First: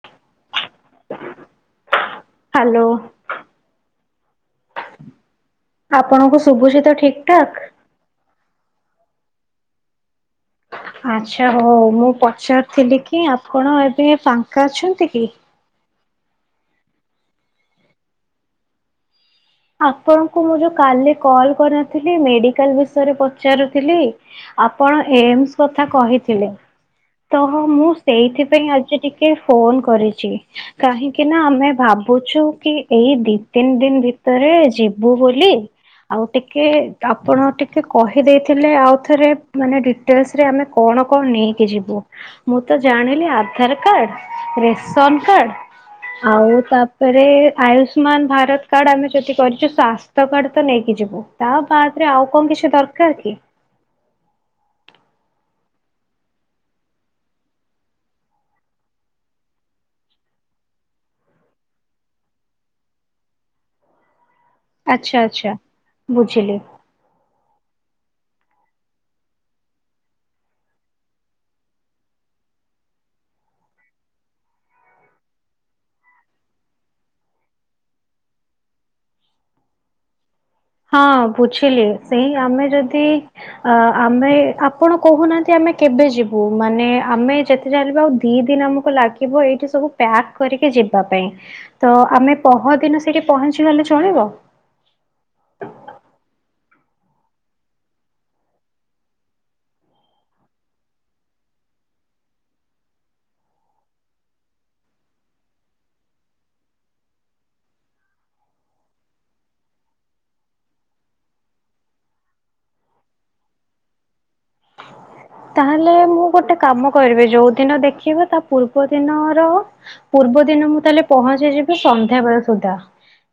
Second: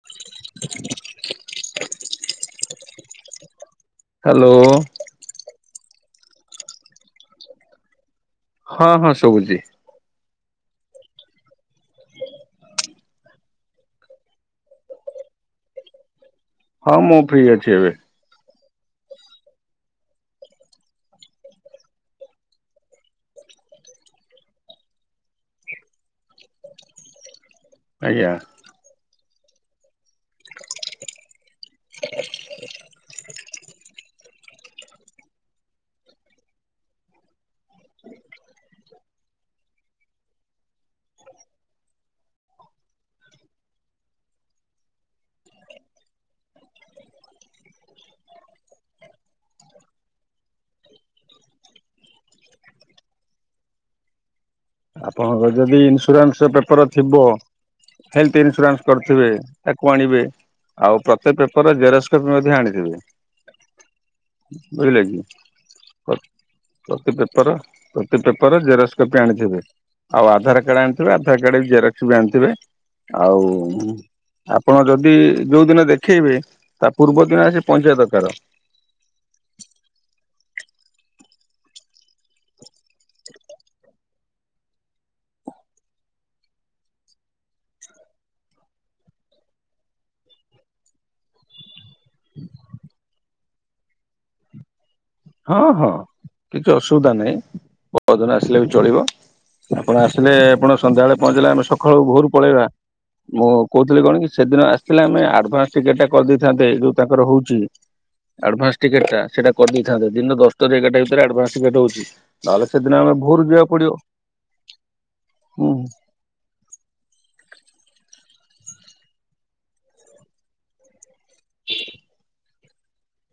[unintelligible] Hello. Hello. ଆପଣଙ୍କୁ ଶୁଭୁଛିିତ ଠିକ୍ ଠାକ୍। ହଁ, ହଁ ସବୁଛି। ଆଚ୍ଛା ହଉ ମୁଁ ପଚାରୁିଥିଲି କି ଆପଣ ଏବେ ଫାଙ୍କା ଅଛନ୍ତି କି? ହଁ, ମୁଁ ଫ୍ରି ଅଛି ଏବେ। ଆପଣଙ୍କୁ ମୁଁ ଯୋଉ କାଲି କଲ୍ କରିନଥିଲି ମେଡିକାଲ୍ ବିଷୟରେ ପଚାରୁଥିଲି ଆପଣ ଏମସ୍ କଥା କହିଥିଲେ ତ ମୁଁ ଆଜ୍ଞା। ସେଇଥିପାଇଁ ଆଜି ଟିକେ କିଏ ଫୋନ କରିଛି। କାହିଁକି ନା ଆମେ ଭାବୁଛୁ କି ଏଇ ଦି ତିନି ଦିନ ଭିତ ତରେ ଯିବୁ ବୋଲି। ଆଉ ଟିକେ ଆପଣ ଟିକେ କହିଦେଇଥିଲେ ଆଉ ଥରେ ମାନେ ଡ଼ିଟେଲସ୍ ରେ ଆମେ କଣ କଣ ନେଇକି ଯିବୁ। ମୁଁ ତ ଜାଣିଲି ଆଧାର କାର୍ଡ, ରେସନ କାର୍ଡ ଆଉ ତାପରେ ଆୟୁଷ୍ମାନ ଭାରତ କାର୍ଡ ଆମେ ଯଦି କରିଛୁ ସ୍ଵାସ୍ଥ୍ୟ କାର୍ଡ ତ ନେଇକି ଯିବୁ ତା ବାଦରେ ଆଉ କଣ କିଛି ଦରକାର କି? ଆପଣଙ୍କର ଯଦି ଇନ୍ସୁରାନ୍ସ ପେପର ଥିବ ହେଲଥ ଇନ୍ସୁରାନ୍ସ କରିଥିବେ ତାକୁ ଆଣିବେ। ଆଉ ପ୍ରତ୍ୟେକ ପେପରରେ ଜେରକ୍ସ କପି ମଧ୍ୟ ଆଣିଥିବେ। ବୁଝିଲେ ଆଚ୍ଛା କି? ଆଚ୍ଛା ବୁଝିଲି। ପ୍ରତି ପେପର, ପ୍ରତି ପେପରରେ ଜେରକ୍ସ କପି ଆଣିଥିବେ। ଆଉ ଆଧାର କାର୍ଡ ଆଣିଥିବେ, ଆଧାର କାର୍ଡ ଜେରାକ୍ସ ବି ଆଣିଥିବେ ଆଉ ଆପଣ ଯଦି ଯୋଉ ଦିନ ଦେଖେଇବେ ତା ପୂର୍ବ ଦିନ ଆସି ପହଞ୍ଚିିବା ଦରକାର। ହଁ ବୁଝିଲି ସେଇ ଆମେ ଯଦି ଅ ଆମେ ଆପଣ କହୁନାହାନ୍ତି ଆମେ କେବେ ଯିବୁ ମାନେ ଆମେ ଯେତେ ଯାହେବି ଆଉ ଦି ଦିନ ଆମକୁ ଲାଗିବ ଏଇଠି ସବୁ ପ୍ୟାକ୍ କରିକି ଯିବା ପାଇଁ। ତ ଆମେ ପହଦିନ ସେଇଠି ପହଞ୍ଚିଗଲେ ଚଳିବ? ହଁ, ହଁ କିଛି ଅସୁବିଧା ନାହିଁ ପରଦିନ ଆସିଲେ ବି ଚଳିବ। ଆପଣ ଆସିଲେ ଆପଣ ସନ୍ଧ୍ୟାବେଳେ ପହଞ୍ଚିଲେ ଆମେ ସକାଳୁ ଭୋରୁ ପଳେଇବା। ମୁଁ କହୁଥିଲି କଣ କି ସେଦିନ ଆସିଥିଲେ ଆମେ ଆଡଭାନ୍ସ ଟିକେଟ ଟା କରିଦେଇଥାନ୍ତେ ଯୋଉ ତାଙ୍କର ହଉଛି। ଆଡ଼ଭାନ୍ସ ଟିକେଟ ଟା ସେଟା କର ଦେଇ ଥାନ୍ତେ ଦିନ ଦଶଟାରେ ଏଗାରଟା ଭିତରେ ଆଡ଼ଭାନ୍ସ ଟିକେ୍ଟ ହଉଛି ନହେଲେ ସେଦିନ ଆମେ ଭୋରୁ ଯିବାକୁ ପଡି଼ବ। [inaudible] ତାହେଲେ ମୁଁ ଗୋଟେ କାମ କରିବେ ଯୋଉ ଦିନ ଦେଖିବେ ତା ପୂର୍ବ ଦିନର, ପୂର୍ବ ଦିନ ମୁଁ ତାହେଲେ ପହଞ୍ଚିଯିବି ସନ୍ଧ୍ୟା ବେଳ ସୁଦ୍ଧା।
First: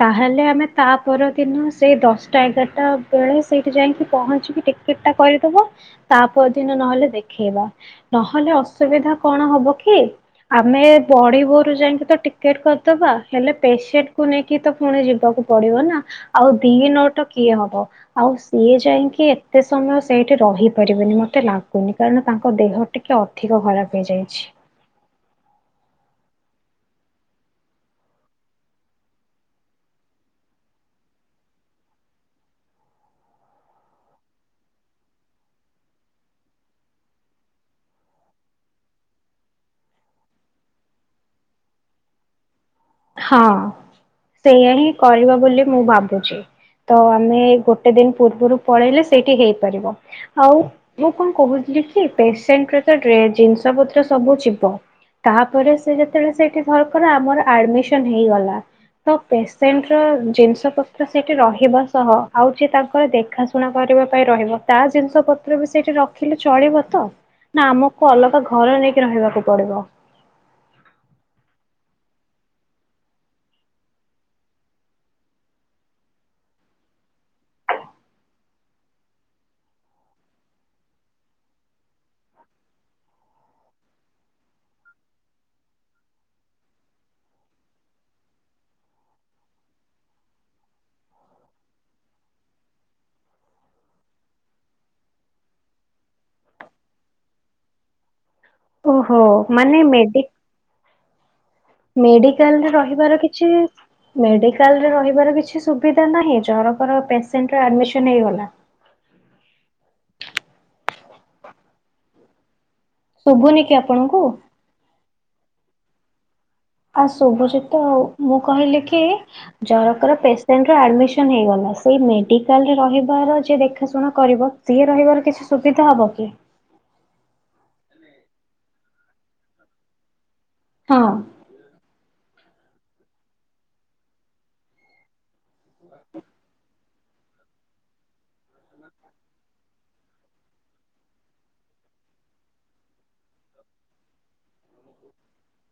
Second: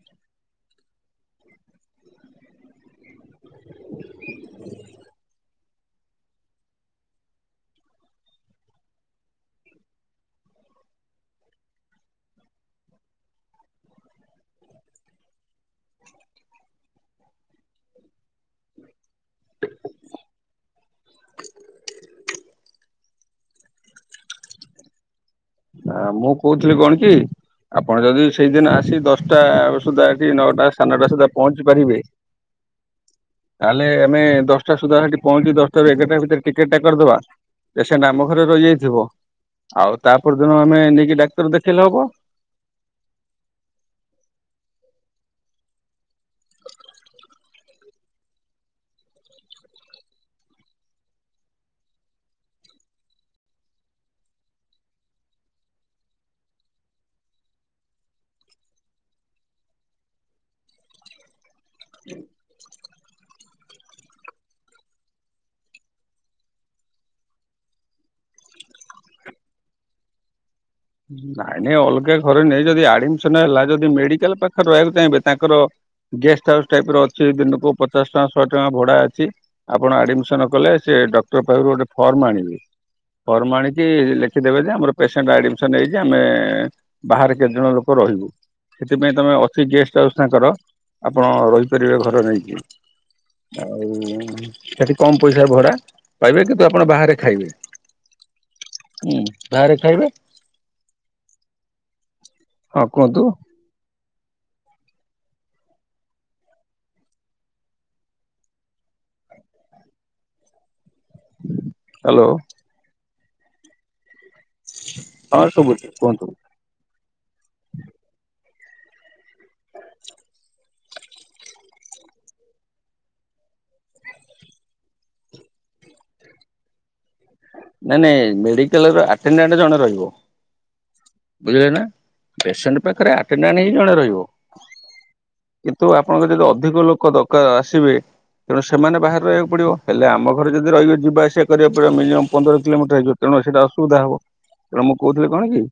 ତାହେଲେ ଆମେ ତା ପରଦିନ ସେଇ ଦଶଟା ଏଗାରଟା ବେଳେ ସେଇଠି ଯାଇକି ପହଞ୍ଚିକି ଟିକେଟ ଟିକେ୍ଟଟା କରିଦବ ତା ପର ଦିନ ନହେଲେ ଦେଖେଇବା। ନହେଲେ ଅସୁବିଧା କଣ ହବ କି? ଆମେ ବଡିି଼ଭୋରୁ ଯାଇକି ତ ଟିକେ୍ଟ କରିଦବା ହେଲେ ପେସେଣ୍ଟକୁ ନେଇକି କି ତ ପୁଣି ଯିବାକୁ ପଡି଼ବ ନା ଆଉ ଦି ନଟ କିଏ ହବ ଆଉ ସିଏ ଯାଇକି କି ଏତେ ସମୟ ସେଇଠି ରହିପାରିବିନି ମୋତେ ଲାଗୁନି କାରଣ ତାଙ୍କ ଦେହ ଟିକେ ଅଧିକ ଖରାପ ହେଇଯାଇଛି। ଆଁ ମୁଁ କହୁଥିଲି କଣ କି? ଆପଣ ଯଦି ସେଇଦିନ ଆସି ଦଶଟା ସୁଦ୍ଧା ଏଠି ନଅଟା ସାଢେ ନଟା ସୁଦ୍ଧା ପହଞ୍ଚି ପାରିବେ [inaudible] ତାହେଲେ ଆମେ ଦଶଟା ସୁଦ୍ଧା ସେଠି ପହଞ୍ଚି ଦଶଟାରୁ ଏଗାରଟା ଭିତରେ ଟିକେଟଟା କରିଦବା। ପେସେଣ୍ଟ ଆମ ଘରେ ରହିଯାଇଥିବ ଆଉ ତାପର ଦିନ ଆମେ ନେଇକି ଡାକ୍ତର ଦେଖେଇଲେ ହବ। ହଁ ସେଇଆ ହିଁ କରିବ ବୋଲି ମୁଁ ଭାବୁଛି। ତ ଆମେ ଗୋଟେ ଦିନ ପୂର୍ବରୁ ପଳେଇଲେ ସେଇଠି ହେଇପାରିବ। ଆଉ ମୁଁ କଣ କହୁଥିଲିକି ପେସେଣ୍ଟରେ ତ ଡ଼େ ଜିନିଷ ପତ୍ର ସବୁ ଯିବ। ତାପରେ ସେ ଯେତେବେଳେ ସେଠି ଧରକର ଆମର ଆଡ଼ମିଶନ୍ ହେଇଗଲା ପେସେଣ୍ଟର ଜିନିଷ ପତ୍ର ସେଠି ରହିବା ସହ ଆଉ ଯିଏତାଙ୍କ ଦେଖାଶୁଣା କରିବା ପାଇଁ ରହିବ ତା ଜିନିଷ ପତ୍ର ବି ସେଇଠି ରଖିଲେ ଚଳିବ ତ? ନା ଆମକୁ ଅଲଗା ଘର ନେଇକି ରହିବାକୁ ପଡିବ। ନାଇଁ ନାଇଁ ଅଲଗା ଘରେ ନାଇ ଯଦି ଆଡମିସନ ହେଲା ଯଦି ମେଡିକାଲ ପାଖରେ ରହିବାକୁ ଚାହିଁବେ ତାଙ୍କର ଗେଷ୍ଟ ହାଉସ୍ ଟାଇପ ର ଅଛି ଦିନକୁ ପଚାଶ ଟଙ୍କା ଶହେ ଟଙ୍କା ଭଡା ଅଛି। ଆପଣ ଆଡିମିସନ କଲେ ସେ ଡକ୍ଟର ପାଖରୁ ଗୋଟେ ଫର୍ମ ଆଣିବେ। ଫର୍ମ ଆଣିକି ଲେଖିଦେବେ ଯେ ଆମର ପେସେଣ୍ଟ ଆଡି ନେଇଯା ଆମେ ବାହାରେ କେତେ ଜଣ ଲୋକ ରହିବୁ। ସେଥିପାଇଁ ତମେ ଅଛି ଗେଷ୍ଟ ହାଉସ୍ ତାଙ୍କର ଆପଣ ରହିପାରିବେ ଘର ନେଇକି। ଆଉ ସେଠି କମ ପଇସା ଭଡା ପାଇବେ କିନ୍ତୁ ଆପଣ ବାହାରେ ଖାଇବେ। ଓହୋ ହୁଁ ବାହାରେ ମାନେ ଖାଇବେ ମେଡି ମେଡିକାଲରେ ହଁ ରହିବାର କୁହନ୍ତୁ କିଛି ମେଡ଼ିକାଲରେ ରହିବାର କିଛି ସୁବିଧା ନାହିଁ ଜରଫର ପେସେଣ୍ଟର ଆଡ୍ମିସନ୍ ହେଇଗଲା। ହାଲୋ। ଶୁବୁନି କି ଆପଣଙ୍କୁ? ହଁ ସୁବୁଚି କୁଅନ୍ତୁ। ଆ ଶୁବୁଚି ତ ଆଉ ମୁଁ କହିଲି କି ଜରକର ପେସେଣ୍ଟ ଆଡ୍ମିସନ ହେଇଗଲା ସେଇ ମେଡିକାଲରେ ରହିବାର ଯିଏ ଦେଖାଶୁଣା କରିବ ସିଏ ରହିବାର କିଛି ସୁବିଧା ହବ କି? ନାଇଁ ନାଇଁ ମେଡିକାଲର ଆଟେଡ଼ାଣ୍ଡ ଜଣେ ରହିବ ହଁ। ବୁଝିଲେ ନା। ପେସେଣ୍ଟ ପାଖରେ ଆଟେଡ଼ାଣ୍ଡ ହିଁ ଜଣେ ରହିବ। କିନ୍ତୁ ଆପଣଙ୍କର ଯଦି ଅଧିକ ଲୋକ ଦରକାର ଆସିବେ। ତେଣୁ ସେମାନେ ବାହାରେ ରହିବାକୁ ପଡ଼ିବ। ହେଲେ ଆମ ଘରେ ଯଦି ରହିବେ ଯିବା ଆସିବା କରିବାକୁ ପଡ଼ିବ ମିନିୟମ୍ ପନ୍ଦର କିଲୋମିଟର ହେଇଯିବ ତେଣୁ ସେଟା ଅସୁବିଧା ହବ। ତେଣୁ ମୁଁ କହୁଥିଲି କଣ କି?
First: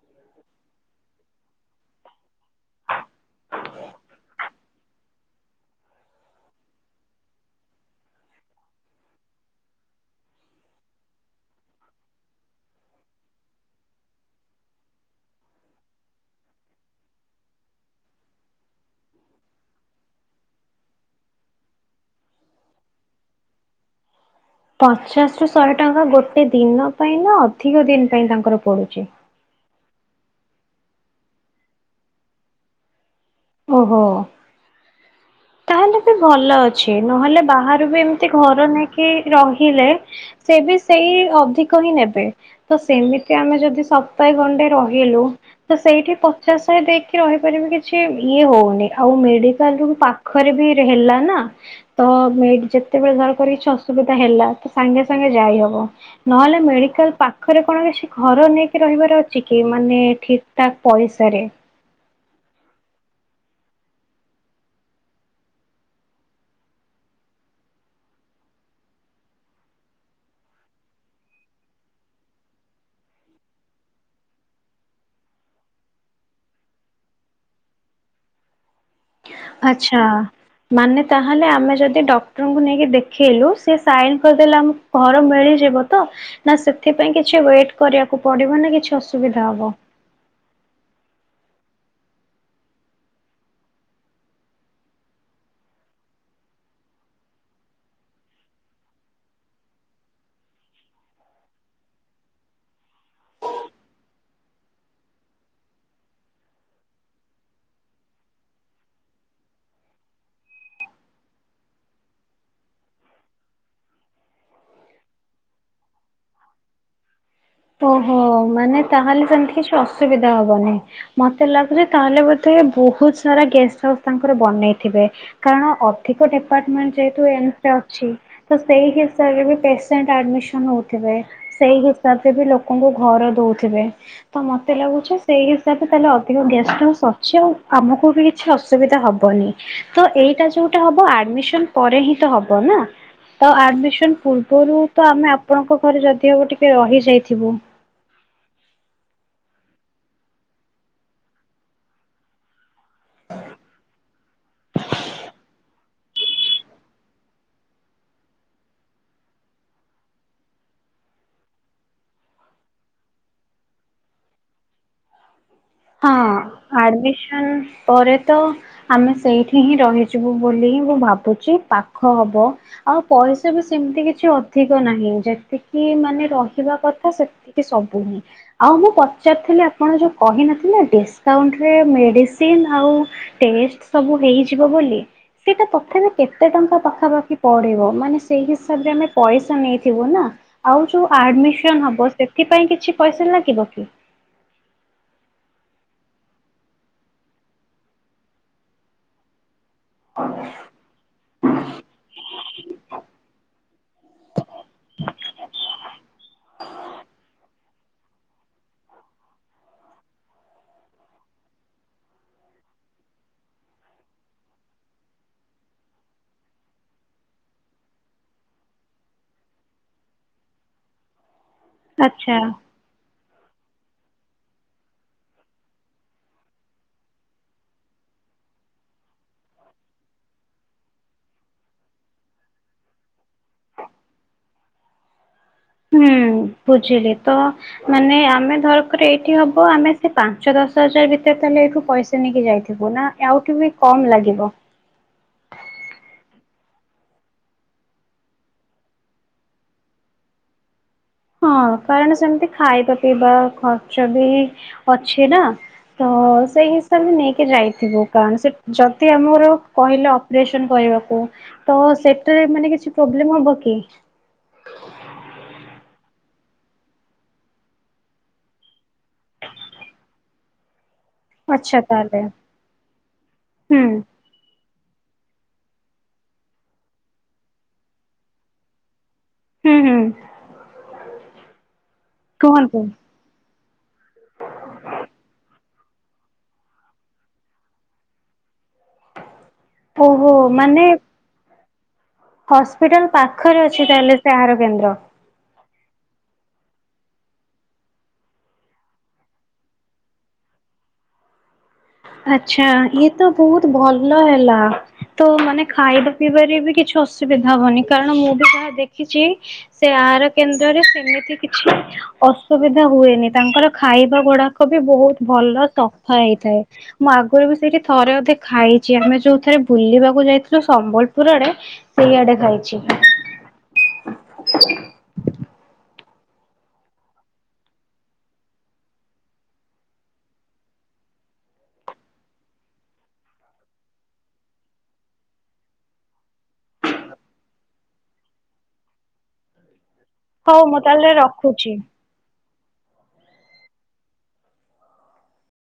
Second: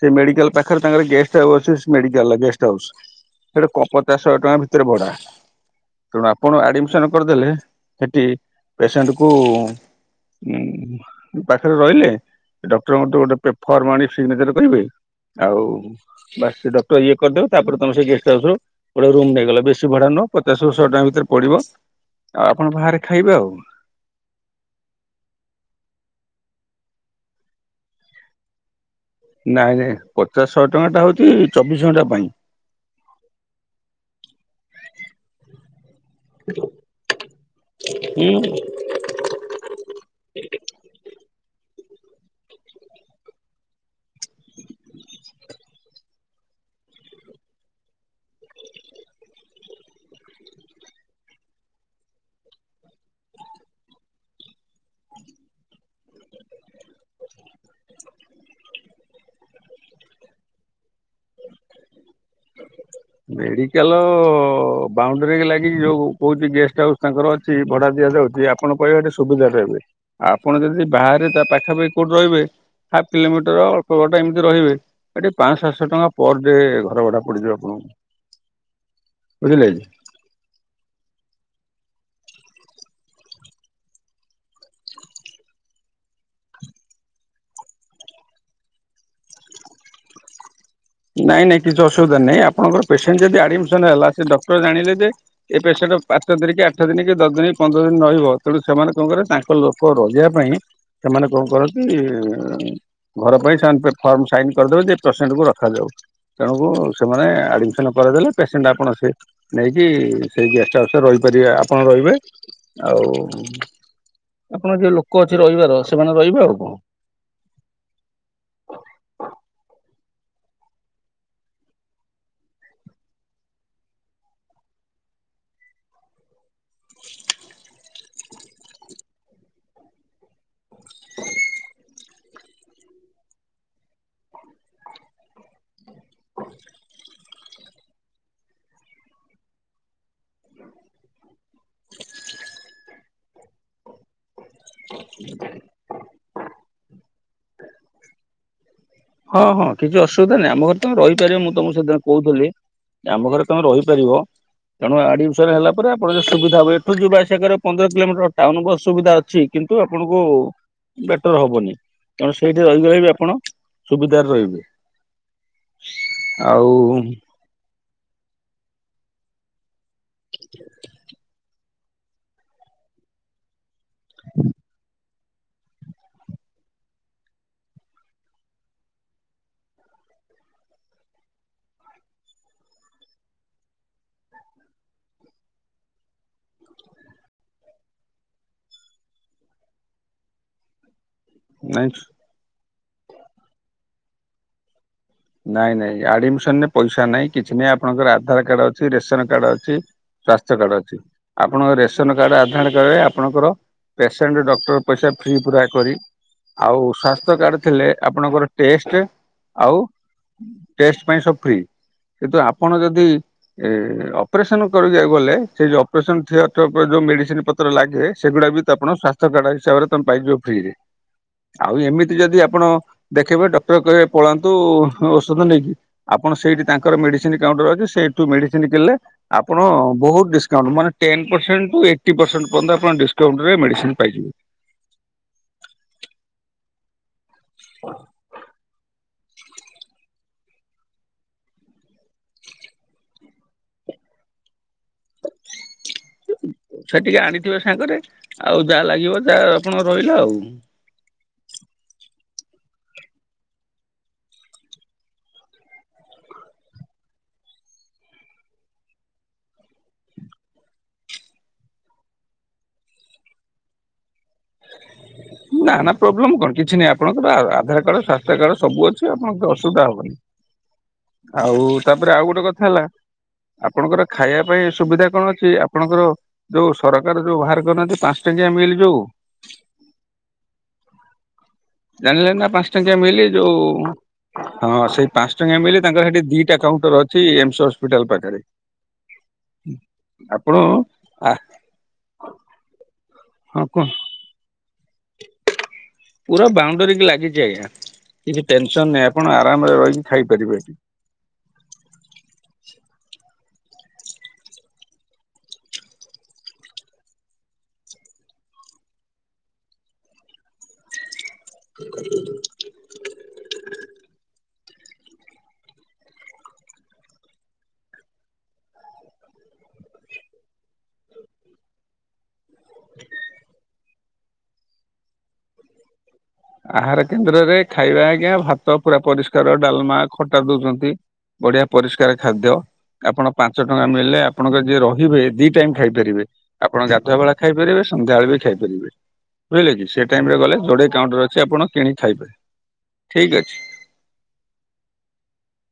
ସେ ମେଡିକାଲ ପାଖରେ ତାଙ୍କର ଗେଷ୍ଟ ଆଉସ୍ ଅଛି। ମେଡିକାଲ ଗେଷ୍ଟ ହାଉସ୍ ସେଟା କ ପଚାଶ ଶହେ ଟଙ୍କା ଭିତରେ ଭଡା। ତେଣୁ ଆପଣ ଆଡିମିସନ କରିଦେଲେ ସେଠି ପେସେଣ୍ଟ କୁ ହୁଁ। ପାଖରେ ରହିଲେ ଡକ୍ଟରଙ୍କଠୁ ଗୋଟେ ପେ ଫର୍ମ ଆଣି ସିଗ୍ନେଚର କରିବେ ଆଉ ବାସ ସେ ଡକ୍ଟର ଇଏ କରିଦେବେ ତାପରେ ତମେ ସେ ଗେଷ୍ଟ ହାଉସ ରୁ ଗୋଟେ ରୁମ ନେଇଗଲ ବେଶୀ ଭଡା ନୁହଁ ପଚାଶରୁ ଶହେ ଟଙ୍କା ଭିତରେ ପଡିବ ଆଉ ଆପଣ ବାହାରେ ଖାଇବେ ଆଉ। ପଚାଶରୁ ଶହେ ଟଙ୍କା ଗୋଟେ ଦିନ ପାଇଁ ନା ଅଧିକ ଦିନ ପାଇଁ ତାଙ୍କର ପଡ଼ୁଚି। ନାଇଁ ନାଇଁ ପଚାଶ ଶହ ଟଙ୍କା ଟା ହଉଚି ଚବିଶ ଘଣ୍ଟା ପାଇଁ। ଓହୋ। ତାହେଲେ ସେ ଭଲ ଅଛି ନହେଲେ ବାହାରୁ ବି ଏମତି ହୁଁ ଘର ନେଇକି ରହିଲେ ସେ ବି ସେଇ ଅଧିକ ହିଁ ନେବେ। ତ ସେମିତି ଆମେ ଯଦି ସପ୍ତାହେ ଗଣ୍ଡେ ରହିଲୁ ତ ସେଇଠି ପଚାଶ ଶହେ ଦେଇକି ରହିପାରିବି କିଛି ଇଏ ହଉନି ଆଉ ମେଡିକାଲ ରୁ ପାଖ ଖରେ ବି ରେ ହେଲା ନା। ତ ଯେତେବେଳେ ଧର କରି କିଛି ଅସୁବିଧା ହେଲା ତ ସାଙ୍ଗେ ସାଙ୍ଗେ ଯାଇହବ। ନହେଲେ ମେଡିକାଲ ପାଖରେ କଣ କିଛି ଘର ନେଇକି ରହିବାର ଅଛି କି ମାନେ ଏଠି ତା ପଇସାରେ। ମେଡିକାଲ ବାଉଣ୍ଡରୀ ଲାଗିକି ଯୋଉ କୋଉଠି ଗେଷ୍ଟ ହାଉସ୍ ତାଙ୍କର ଅ ଛି ଭଡ଼ା ଦିଆଯାଉଛି। ଆପଣ ପାଇବେ ସେଠି ସୁବିଧାରେ ପାଇବେ। ଆପଣ ଯଦି ବାହାରେ ତା ପାଖାପାଖି କୋଉଠି ରହିବେ। ହାଫ୍ କିଲୋମିଟର ଅଳ୍ପ ବାଟ ଏମିତି ରହିବେ ଏଟି ପାଞ୍ଚ ସାତଶହ ଟଙ୍କା ପର ଡେ ଘର ଭଡ଼ା ପଡି଼ଯିବ ଆପଣଙ୍କୁ। ବୁଝିଲେ କି? ଆଚ୍ଛା। ମାନେ ତାହେଲେ ଆମେ ଯଦି ଡକ୍ଟରଙ୍କୁ ନେଇକି ଦେଖେଇଲୁ। ସେ ସାଇନ କରିଦେଲେ ଆମକୁ ଘର ମିଳିଯିବ ତ ନା ସେଥିପାଇଁ କିଛି ୱେଟ୍ କରିବାକୁ ପଡି଼ବ ନା କିଛି ଅସୁବିଧା ହବ? ନାଇଁ ନାଇଁ କିଛି ଅସୁବିଧା ନାଇଁ ଆପଣଙ୍କର ପସେଣ୍ଟ ଯଦି ଆଡିମିସନ ହେଲା ସେ ଡକ୍ଟର ଜାଣିଲେ ଯେ ଏ ପେସେଣ୍ଟ ପାଞ୍ଚ ଦିନି କି ଆଠ ଦିନି କି ଦଶ ଦିନି କି ପନ୍ଦର ଦିନି ରହିବ ତେଣୁ ସେମାନେ କଣ କିରିବେ ତାଙ୍କ ଲୋ ଲୋକ ରହିବା ପାଇଁ ସେମାନେ କଣ କରନ୍ତି ଘର ପାଇଁ ସେ ଫର୍ମ ସାଇନ କରିଦେବେ ଯେ ଏ ପ୍ରସେଣ୍ଟ କୁ ରଖ ରଖାଯାଉ ତେଣୁ ସେମାନେ ଆଡିମିସନ କରିଦେଲେ ପେସେଣ୍ଟ ଆପଣ ସେ ନେଇକି ସେଇ ଗେଷ୍ଟ ଆାଉସରେ ରହିପାରିବେ। ଆପଣ ରହିବେ ଆଉ ଆପଣ ଯୋଉ ଲୋକ ଅଛି ରହିବାର ସେମାନେ ରହିବେ ଆଉ କଣ। ଓହୋ, ମାନେ ତାହେଲେ ସେମିତି କିଛି ଅସୁବିଧା ହବନି। ମତେ ଲାଗୁଛି ତାହେଲେ ବୋଧେ ବହୁତ ସାରା ଗେଷ୍ଟ ହାଉସ୍ ତାଙ୍କର ବନେଇଥିବେ। କାରଣ ଅଧିକ ଡିପାର୍ଟମେଣ୍ଟ ଯେହେତୁ ଏମସ୍ ର। ଛି ତ ସେଇ ହିସାବରେ ବି ପେସେଣ୍ଟ ଆଡମିସନ ହଉଥିବେ। ସେଇ ହିସାବରେ ବି ଲୋକ ଲୋକଙ୍କୁ ଘର ଦଉଥିବେ ତ ମତେ ଲାଗୁଛି ସେଇ ହିସାବରେ ତାହେଲେ ଅଧିକ ଗ୍ୟାସ୍ ଛି ଆଉ। ଆମକୁ ବି କିଛି ଅସୁବିଧା ହବନି। ତ ଏଇଟା ଯୋଉଟା ହବ ଆଡମିସନ ପରେ ହିଁ ତ ହବ ନା। ତ ଆଡମିନସ ପୁର୍ ପରୁ ତ ଆମେ ଆପଣଙ୍କ ଘରେ ଯଦି ହବ ଟିକେ ରହିଯାଇଥିବୁ। ହଁ ହଁ କିଛି ଅସୁବିଧା ନାହିଁ। ଆମ ଘରେ ତ ରହିପାରିବ, ମୁଁ ତମକୁ ସେଦିନ କହୁଥିଲି ଆମ ଘରେ ତମେ ରହିପାରିବ। ତେଣୁ ଆଡମିସନ ହେଲା ପରେ ଆପଣ ଯ ସୁବିଧ ହବ ଏଠୁ ଯିବା ଆସିବା କରିବ। ପନ୍ଦର କିଲୋମିଟର ଟାଉନ ବସ ସୁବିଧା ଅଛି। କିନ୍ତୁ ଆପଣଙ୍କୁ ବେଟର ହବନି, ତେଣୁ ସେଇଠି ରହିଗଲେ ବି ଆପଣ ସୁବିଧାରେ ରହିବେ। ହଁ ଆଉ ଆଡମିସନ ପରେ ତ ଆମେ ସେଇଠି ହିଁ ରହି ଯିବୁ ବୋଲି ମୁଁ ଭାବୁଛି ପାଖ ହବ। ଆଉ ପଇସା ବି ସେମିତି କିଛି ଅଧିକ ନାହିଁ। ଯେତିକି ମାନେ ରହିବା କଥା ସବୁ ହିଁ ଆଉ ମୁଁ ପଚାରିଥିଲି ଆପଣ ଯୋଉ କହିନ ଡିସକାଉଟରେ ମେଡିସିନ ଆଉ ଟେଷ୍ଟ୍ ସବୁ ହେଇଯିବ ବୋଲି। ସେଇଟା ତଥାପି କେତେ ଟଙ୍କା ପାଖାପାଖି ପଡ଼ିବ? ମାନେ ସେଇ ହିସାବରେ ଆମେ ପଇସା ନେଇଥିବୁ ନା। ଆଉ ଯୋଉ ଆଡମିସନ ନାଇଁ ହବ ସେଥିପାଇଁ କିଛି ପଇସା ଲାଗିବ କି? ନାଇଁ ନାଇଁ ଆଡମିସନରେ ପଇସା ନାଇଁ କିଛି ନାହିଁ। ଆପଣଙ୍କର ଆଧାର କାର୍ଡ ଅଛି ରେସନ କାର୍ଡ ଅଛି। ସ୍ଵାସ୍ଥ୍ୟ କାର୍ଡ ଅଛି। ଆପଣଙ୍କ ରେସନ କାର୍ଡ ଆଧାର କାର୍ଡ ରେ ଆପଣଙ୍କର ପେସେଣ୍ଟ ଡକ୍ଟର ପଇସା ଫ୍ରି ପୁରା କରି ଆଉ ସ୍ବସ୍ଥ୍ୟ କାର୍ଡ଼ ଥିଲେ, ଆପଣଙ୍କର ଟେଷ୍ଟ ଆଉ ଟେଷ୍ଟ୍ ପାଇଁ ସବୁ ଫ୍ରି କିନ୍ତୁ ଆପଣ ଯଦି ଏ ଅପରେସନ କରିଗାକୁ ଗଲେ ସେ ଯୋଉ ଅପରେସନ ର ଯୋଉ ମେଡିସିନ ପ ତର ଲାଗେ ସେଗୁଡା ବି ତ ଆପଣ ସ୍ବସ୍ଥ୍ୟ କାର୍ଡ ହିସାବରେ ତମେ ପାଇଯିବ ଫ୍ରି ରେ। ଆଉ ଏମିତି ଯଦି ଆଚ୍ଛା। ଆପଣ ଦେଖେଇବେ, ଡକ୍ଟର କହିବେ ପଳାନ୍ତୁ ଔଷଧ ନେଇକି। ଆପଣ ସେଇଠି ତାଙ୍କର ମେଡିସିନ କାଉଣ୍ଟର ଅଛି ସେଇଠୁ ମେଡିସିନ କିଣିଲେ ଆପଣ ବହୁତ ଡିସ୍କାଉଣ୍ଟ ମାନେ ten percent to eighty percent ପର୍ୟ୍ଯନ୍ତ ଡିସ୍କାଉଣ୍ଟ ରେ ମେଡିସିନ୍ ପାଇିଯିବେ। ହୁଁ ବୁଝିଲି ତ ମାନେ ଆମେ ଧରକର ଏଇଠି ହବ ଆମେ ସେ ପାଞ୍ଚ ଦଶ ହଜାର ଭିତରେ ତାହେଲେ ଏଇଠୁ ପଇସା ନେଇକି ଯାଇଥିବୁ ନା। ଆଉ କି ବି କମ ଲାଗିବ। ସେଠିକେ ଆଣିଥିବେ ସାଙ୍ଗରେ ଆଉ ଯାହା ଲାଗିବ ଯାହା ଆପଣ ରହିଲା ଆଉ। ହଁ କାରଣ ସେମିତି ଖାଇବା ପିଇବା ଖର୍ଚ୍ଚ ବି ଅଛି ନା। ତ ସେଇ ହିସାବରେ ନେଇକି ଯାଇଥିବୁ କାରଣ ସେ ଯଦି ଆମର କହିଲ ସ କରିବାକୁ ତ ସେଟାରେ ମାନ କିଛି ପ୍ରୋବ୍ଲେମ ହବ କି? ନା ନା ପ୍ରୋବ୍ଲେମ୍ କଣ କିଛି ନାହିଁ ଆପଣଙ୍କର ଆଧାର କାର୍ଡ ସ୍ୱାସ୍ଥ୍ୟ କାର୍ଡ ସବୁ ଅଛି ଆପଣଙ୍କ ଅସୁବିଧା ହବନି। ହ ଆଉ ଆଚ୍ଛା ତାପରେ ତାହେଲେ ଆଉ ଗୋଟେ କଥା ହେଲା ହୁଁ ଆପଣଙ୍କର ଖାଇବା ପାଇଁ ସୁବିଧା କଣ ଛି ଆପଣଙ୍କର ଯୋଉ ସରକାର ଯୋଉ ବାହାର କରନାହାନ୍ତି ପାଞ୍ଚ ଟାଙ୍କିଆ ମିଲ୍ ଯୋଉ ହୁଁ ହୁଁ। ଜାଣିଲେ ନା ପାଞ୍ଚ କୁହନ୍ତୁ। ଟଙ୍କିଆ ମିିଲି ଯୋଉ ହଁ ସେଇ ପାଞ୍ଚ ଟଙ୍କା ମିିଲି ତାଙ୍କର ସେଠି ଦିଟା କାଉଣ୍ଟର ଅଛି ଏମସ ହସ୍ପିଟାଲ ପାଖରେ ହୁଁ ଓହୋ ମାନେ ହସ୍ପିଟାଲ ହଁ ପାଖରେ କୁହ ଅଛି ତାହେଲେ ଆହାର କେନ୍ଦ୍ର ପୁରା ବାଉଣ୍ଡରୀ କି ଲାଗିଛି ଆଜ୍ଞା କିଛି ଟେନସନ ନାହିଁ ଆପଣ ଆରାମରେ ରହିକି ଖାଇପାରିବେ ଏଠି। ଆଛା ଇଏ ତ ବହୁତ ଭଲ ହେଲା। ତ ମାନେ ଖାଇବା ପିଇବାରେ ବି କିଛି ଅସୁବିଧା ହବନି କାରଣ ମୁଁ ବି ଯାହା ଦେଖିଛି ସେ ଆହାର କେନ୍ଦ୍ରରେ ସେମିତି କିଛି ଅ ସୁବିଧା ହୁଏନି ତାଙ୍କର ଖାଇବା ଗୁଡାକ ବି ବହୁତ ଭଲ ସଫା ହେଇଥାଏ। ମୁଁ ଆଗରୁ ବି ସେଇଠି ଥରେ ଅଧିକ ଖାଇଛି ଆମେ ଯୋଉଥରେ ବୁଲିବାକୁ ଯାଇଥିଲୁ ସମ୍ବଲପୁର ଆଡ଼େ ସେଇଆଡେ ଖାଇଛି। ଆହାର କେନ୍ଦ୍ରରେ ଖାଇବା ଆଜ୍ଞା ଭାତ ପୁରା ପରିଷ୍କାର ଡାଲମା ଖଟା ଦଉଛନ୍ତି। ବଢିଆ ପରିଷ୍କାର ଖାଦ୍ୟ। ଆପଣ ପାଞ୍ଚ ଟଙ୍କା ମିଳିଲେ ଆପଣଙ୍କ ଯିଏ ରହିବେ ଦି ଟାଇମ ଖାଇପାରିବେ। ଆପଣ ଗାଧୁଆବେଳା ଖାଇପାରିବେ ସନ୍ଧ୍ୟାବେଳେ ବି ଖାଇପାରିବେ। ବୁଝିଲେ କି ସେ ଟାଇମ୍ ରେ ଗଲେ ହଉ ମୁଁ ଯୋଡ଼ିଏ ତାହେଲେ କାଉଣ୍ଟର ଅଛି ଆପଣ ରଖୁଛି। କିଣିିକି ଖାଇବେ ଠିକ୍ ଅଛି।